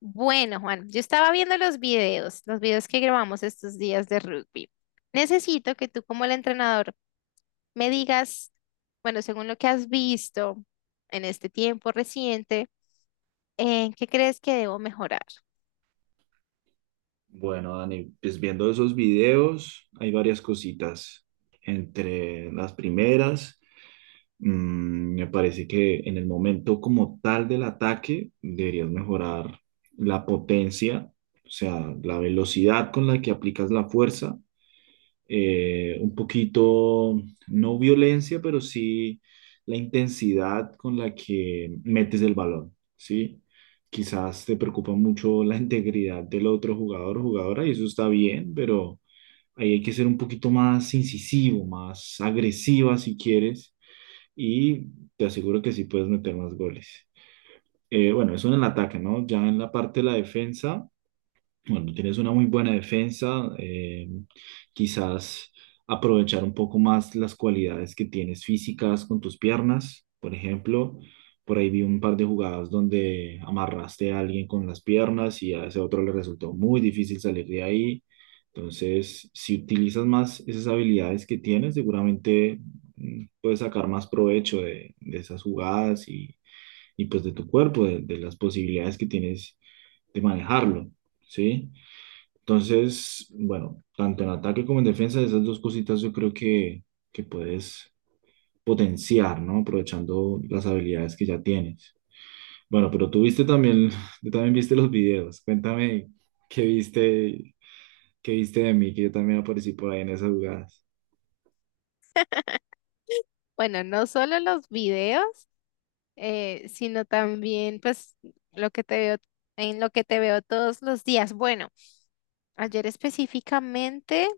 Bueno, Juan, yo estaba viendo los videos que grabamos estos días de rugby. Necesito que tú como el entrenador me digas, bueno, según lo que has visto en este tiempo reciente, ¿qué crees que debo mejorar? Bueno, Dani, pues viendo esos videos hay varias cositas. Entre las primeras, me parece que en el momento como tal del ataque deberías mejorar la potencia, o sea, la velocidad con la que aplicas la fuerza un poquito, no violencia, pero sí la intensidad con la que metes el balón, ¿sí? Quizás te preocupa mucho la integridad del otro jugador o jugadora y eso está bien, pero ahí hay que ser un poquito más incisivo, más agresiva si quieres y te aseguro que sí puedes meter más goles. Bueno, eso en el ataque, ¿no? Ya en la parte de la defensa, bueno, tienes una muy buena defensa, quizás aprovechar un poco más las cualidades que tienes físicas con tus piernas, por ejemplo. Por ahí vi un par de jugadas donde amarraste a alguien con las piernas y a ese otro le resultó muy difícil salir de ahí. Entonces, si utilizas más esas habilidades que tienes, seguramente puedes sacar más provecho de esas jugadas y pues de tu cuerpo, de las posibilidades que tienes de manejarlo, ¿sí? Entonces, bueno, tanto en ataque como en defensa, esas dos cositas yo creo que puedes potenciar, ¿no? Aprovechando las habilidades que ya tienes. Bueno, pero tú viste también, tú también viste los videos. Cuéntame qué viste, qué viste de mí, que yo también aparecí por ahí en esas jugadas. Bueno, no solo los videos, sino también pues lo que te veo, en lo que te veo todos los días. Bueno, ayer específicamente,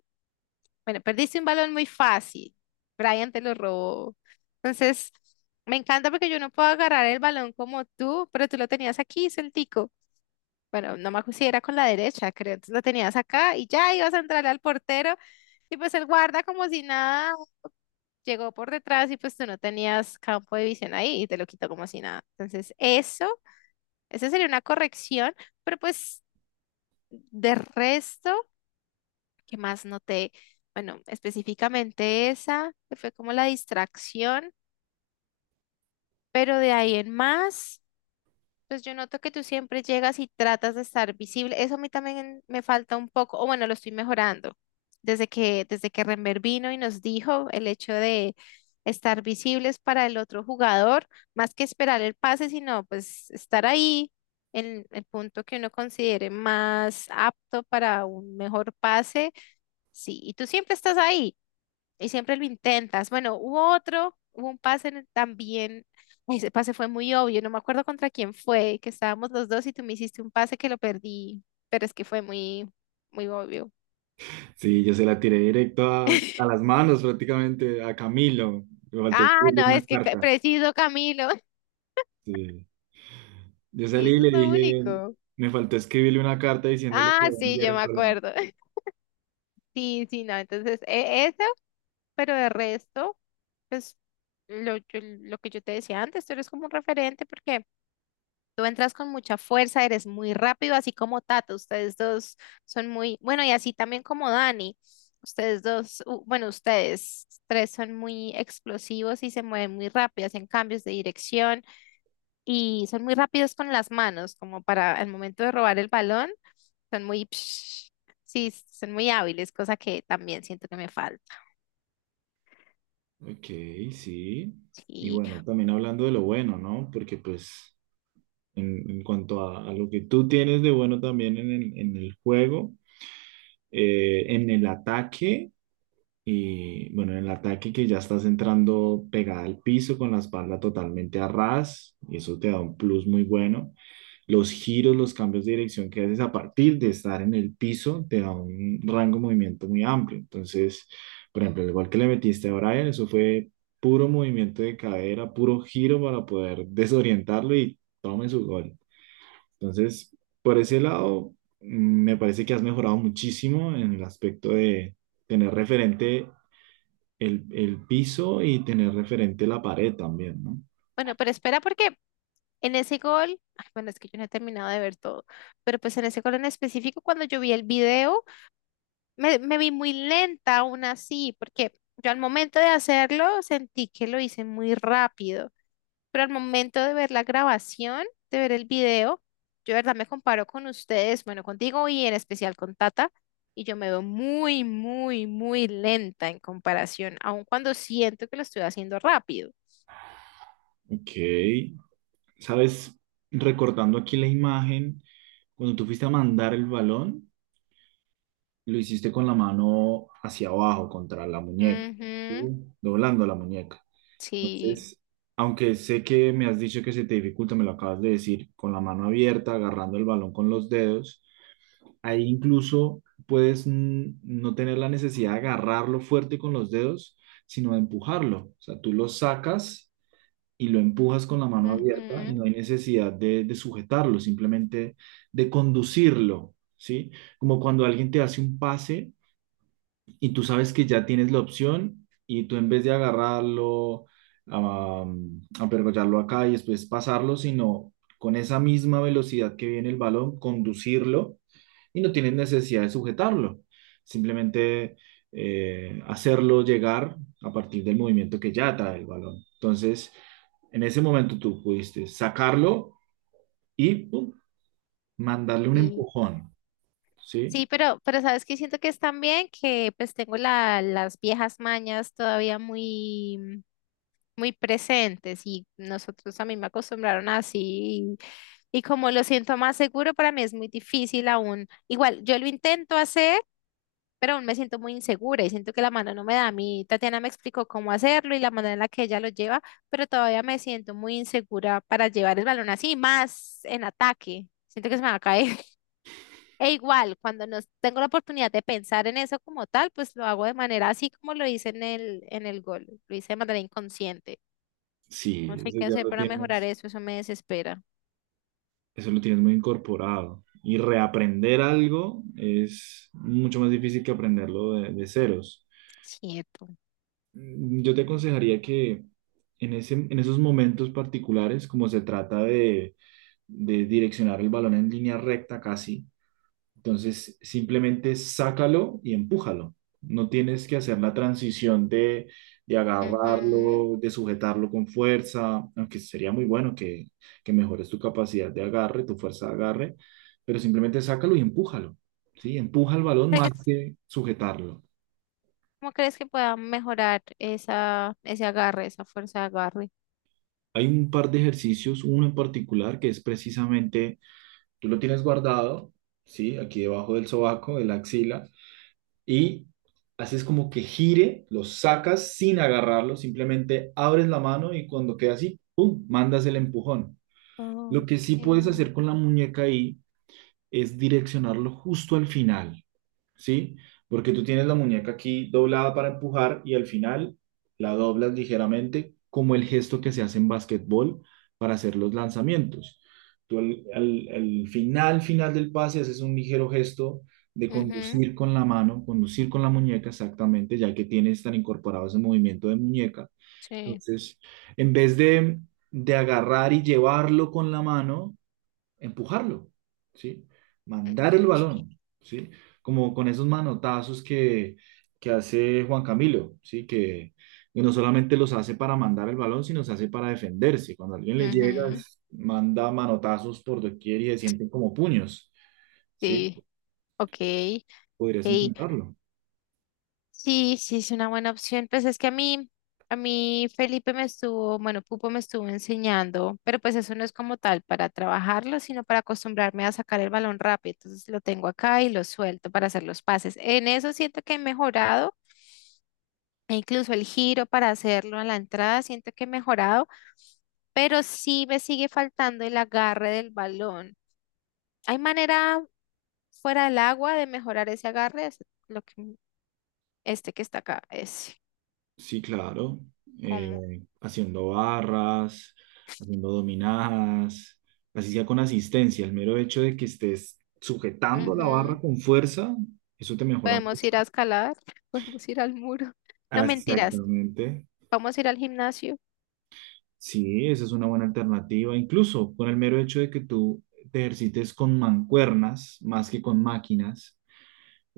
bueno, perdiste un balón muy fácil. Brian te lo robó. Entonces, me encanta porque yo no puedo agarrar el balón como tú, pero tú lo tenías aquí, sueltico. Bueno, no me acuerdo si era con la derecha, creo. Entonces lo tenías acá y ya ibas a entrar al portero y pues el guarda como si nada llegó por detrás y pues tú no tenías campo de visión ahí y te lo quitó como si nada. Entonces, eso esa sería una corrección, pero pues de resto, ¿qué más noté? Bueno, específicamente esa, que fue como la distracción, pero de ahí en más. Pues yo noto que tú siempre llegas y tratas de estar visible. Eso a mí también me falta un poco, o bueno, lo estoy mejorando. Desde que Renber vino y nos dijo el hecho de estar visibles para el otro jugador, más que esperar el pase, sino pues estar ahí en el punto que uno considere más apto para un mejor pase. Sí, y tú siempre estás ahí y siempre lo intentas. Bueno, hubo un pase en también, ay, ese pase fue muy obvio, no me acuerdo contra quién fue, que estábamos los dos y tú me hiciste un pase que lo perdí, pero es que fue muy, muy obvio. Sí, yo se la tiré directo a las manos prácticamente, a Camilo. Me faltó Ah, escribirle no, una es que carta. preciso, Camilo. Sí. Yo Sí, salí y eso es le lo dije, único. me faltó escribirle una carta diciéndole que Ah, lo voy a sí, enviar yo el me balón. acuerdo. Sí, sí, no, entonces eso, pero de resto, pues lo que yo te decía antes, tú eres como un referente porque tú entras con mucha fuerza, eres muy rápido, así como Tato. Ustedes dos son muy, bueno, y así también como Dani. Bueno, ustedes tres son muy explosivos y se mueven muy rápido, hacen cambios de dirección y son muy rápidos con las manos, como para el momento de robar el balón, son muy, sí, son muy hábiles, cosa que también siento que me falta. Ok, sí. Y Y bueno, también hablando de lo bueno, ¿no? Porque pues en cuanto a lo que tú tienes de bueno también en en el juego, en el ataque, y bueno, en el ataque que ya estás entrando pegada al piso con la espalda totalmente a ras, y eso te da un plus muy bueno los giros, los cambios de dirección que haces a partir de estar en el piso te da un rango de movimiento muy amplio. Entonces, por ejemplo, igual que le metiste a Brian, eso fue puro movimiento de cadera, puro giro para poder desorientarlo y tome su gol. Entonces, por ese lado, me parece que has mejorado muchísimo en el aspecto de tener referente el piso y tener referente la pared también, ¿no? bueno, pero espera porque en ese gol, ay, bueno, es que yo no he terminado de ver todo, pero pues en ese gol en específico, cuando yo vi el video, Me vi muy lenta aún así, porque yo al momento de hacerlo sentí que lo hice muy rápido, pero al momento de ver la grabación, de ver el video, yo de verdad me comparo con ustedes, bueno, contigo y en especial con Tata, y yo me veo muy, muy, muy lenta en comparación, aun cuando siento que lo estoy haciendo rápido. Ok. Sabes, recordando aquí la imagen, cuando tú fuiste a mandar el balón, lo hiciste con la mano hacia abajo, contra la muñeca, ¿sí? Ujú, Doblando la muñeca. sí, Entonces, aunque sé que me has dicho que se te dificulta, me lo acabas de decir, con la mano abierta, agarrando el balón con los dedos, ahí incluso puedes no tener la necesidad de agarrarlo fuerte con los dedos, sino de empujarlo. O sea, tú lo sacas y lo empujas con la mano abierta y ujú, no hay necesidad de sujetarlo, simplemente de conducirlo, ¿sí? Como cuando alguien te hace un pase y tú sabes que ya tienes la opción y tú en vez de agarrarlo, a apergollarlo acá y después pasarlo, sino con esa misma velocidad que viene el balón, conducirlo y no tienes necesidad de sujetarlo. Simplemente hacerlo llegar a partir del movimiento que ya trae el balón. Entonces, en ese momento tú pudiste sacarlo y pum, mandarle un empujón, ¿sí? sí, pero sabes que siento que es también que pues tengo la, las viejas mañas todavía muy, muy presentes y nosotros a mí me acostumbraron así y como lo siento más seguro, para mí es muy difícil aún. Igual, yo lo intento hacer, pero aún me siento muy insegura y siento que la mano no me da. A mí Tatiana me explicó cómo hacerlo y la manera en la que ella lo lleva, pero todavía me siento muy insegura para llevar el balón así, más en ataque. Siento que se me va a caer. E igual, cuando nos tengo la oportunidad de pensar en eso como tal, pues lo hago de manera así como lo hice en el gol, lo hice de manera inconsciente. No Sí, sé eso qué ya hacer lo para mejorar tienes eso, eso me desespera. eso lo tienes muy incorporado. Y reaprender algo es mucho más difícil que aprenderlo de ceros. Cierto. Yo te aconsejaría que en esos momentos particulares, como se trata de direccionar el balón en línea recta casi, entonces, simplemente sácalo y empújalo. No tienes que hacer la transición de Ujú. agarrarlo, de sujetarlo con fuerza, aunque sería muy bueno que mejores tu capacidad de agarre, tu fuerza de agarre, pero simplemente sácalo y empújalo, ¿sí? Empuja el balón más ¿Crees- que sujetarlo. ¿Cómo crees que pueda mejorar ese agarre, esa fuerza de agarre? Hay un par de ejercicios, uno en particular que es precisamente, tú lo tienes guardado, ¿sí? Aquí debajo del sobaco, de la axila, y haces como que gire, lo sacas sin agarrarlo, simplemente abres la mano y cuando queda así, ¡pum!, mandas el empujón. Lo que sí puedes Okay. hacer con la muñeca ahí es direccionarlo justo al final, ¿sí? Porque tú tienes la muñeca aquí doblada para empujar y al final la doblas ligeramente como el gesto que se hace en básquetbol para hacer los lanzamientos. Tú al final, final del pase haces un ligero gesto de Ujú, conducir con la mano, conducir con la muñeca exactamente, ya que tienes tan incorporado ese movimiento de muñeca. sí. Entonces, en vez de agarrar y llevarlo con la mano, empujarlo, ¿sí? Mandar el balón, ¿sí? Como con esos manotazos que hace Juan Camilo, ¿sí? Que no solamente los hace para mandar el balón, sino se hace para defenderse. Cuando alguien le llega, Ujú, manda manotazos por doquier y se sienten como puños, ¿sí? sí, ok. Podrías Ok. intentarlo. Sí, sí, es una buena opción. Pues es que a mí Felipe me estuvo, bueno, Pupo me estuvo enseñando, pero pues eso no es como tal para trabajarlo, sino para acostumbrarme a sacar el balón rápido. Entonces lo tengo acá y lo suelto para hacer los pases. En eso siento que he mejorado, e incluso el giro para hacerlo a la entrada, siento que he mejorado, pero sí me sigue faltando el agarre del balón. ¿Hay manera fuera del agua de mejorar ese agarre? Es lo que, este que está acá, es. Sí, claro. Haciendo barras, haciendo dominadas, así sea con asistencia. El mero hecho de que estés sujetando la barra Ujú. con fuerza, eso te mejora Podemos ir a mucho. escalar, podemos ir al muro. No mentiras, Exactamente. vamos a ir al gimnasio. Sí, esa es una buena alternativa. Incluso con el mero hecho de que tú te ejercites con mancuernas más que con máquinas.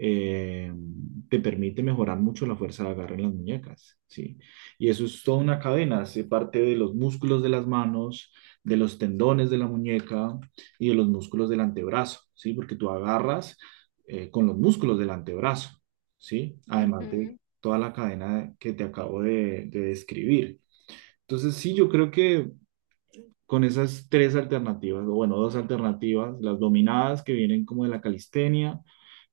eh, Te permite mejorar mucho la fuerza de agarre en las muñecas, ¿sí? Y eso es toda una cadena, hace parte de los músculos de las manos, de los tendones de la muñeca y de los músculos del antebrazo, ¿sí? Porque tú agarras con los músculos del antebrazo, ¿sí? Además de Ujú. toda la cadena que te acabo de describir. Entonces, sí, yo creo que con esas tres alternativas, o bueno, dos alternativas, las dominadas que vienen como de la calistenia,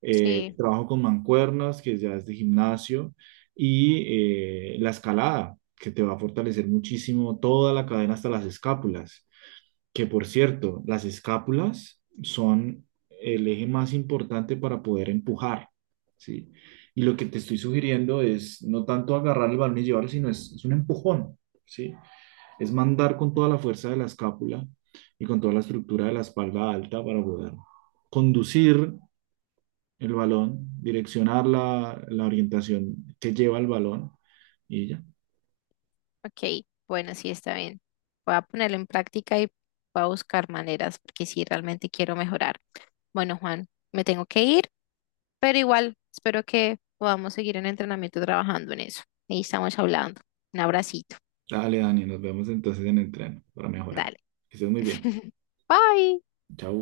Sí, trabajo con mancuernas, que ya es de gimnasio, y la escalada, que te va a fortalecer muchísimo toda la cadena hasta las escápulas, que por cierto, las escápulas son el eje más importante para poder empujar, ¿sí? Y lo que te estoy sugiriendo es no tanto agarrar el balón y llevarlo, sino es un empujón, ¿sí? Es mandar con toda la fuerza de la escápula y con toda la estructura de la espalda alta para poder conducir el balón, direccionar la orientación que lleva el balón y ya. ok, bueno, sí está bien. Voy a ponerlo en práctica y voy a buscar maneras porque sí, realmente quiero mejorar. Bueno, Juan, me tengo que ir, pero igual espero que podamos seguir en entrenamiento trabajando en eso. Y estamos hablando. Un abracito. Dale, Dani, nos vemos entonces en el tren para mejorar. Dale. Que estés muy bien. Bye. Chau.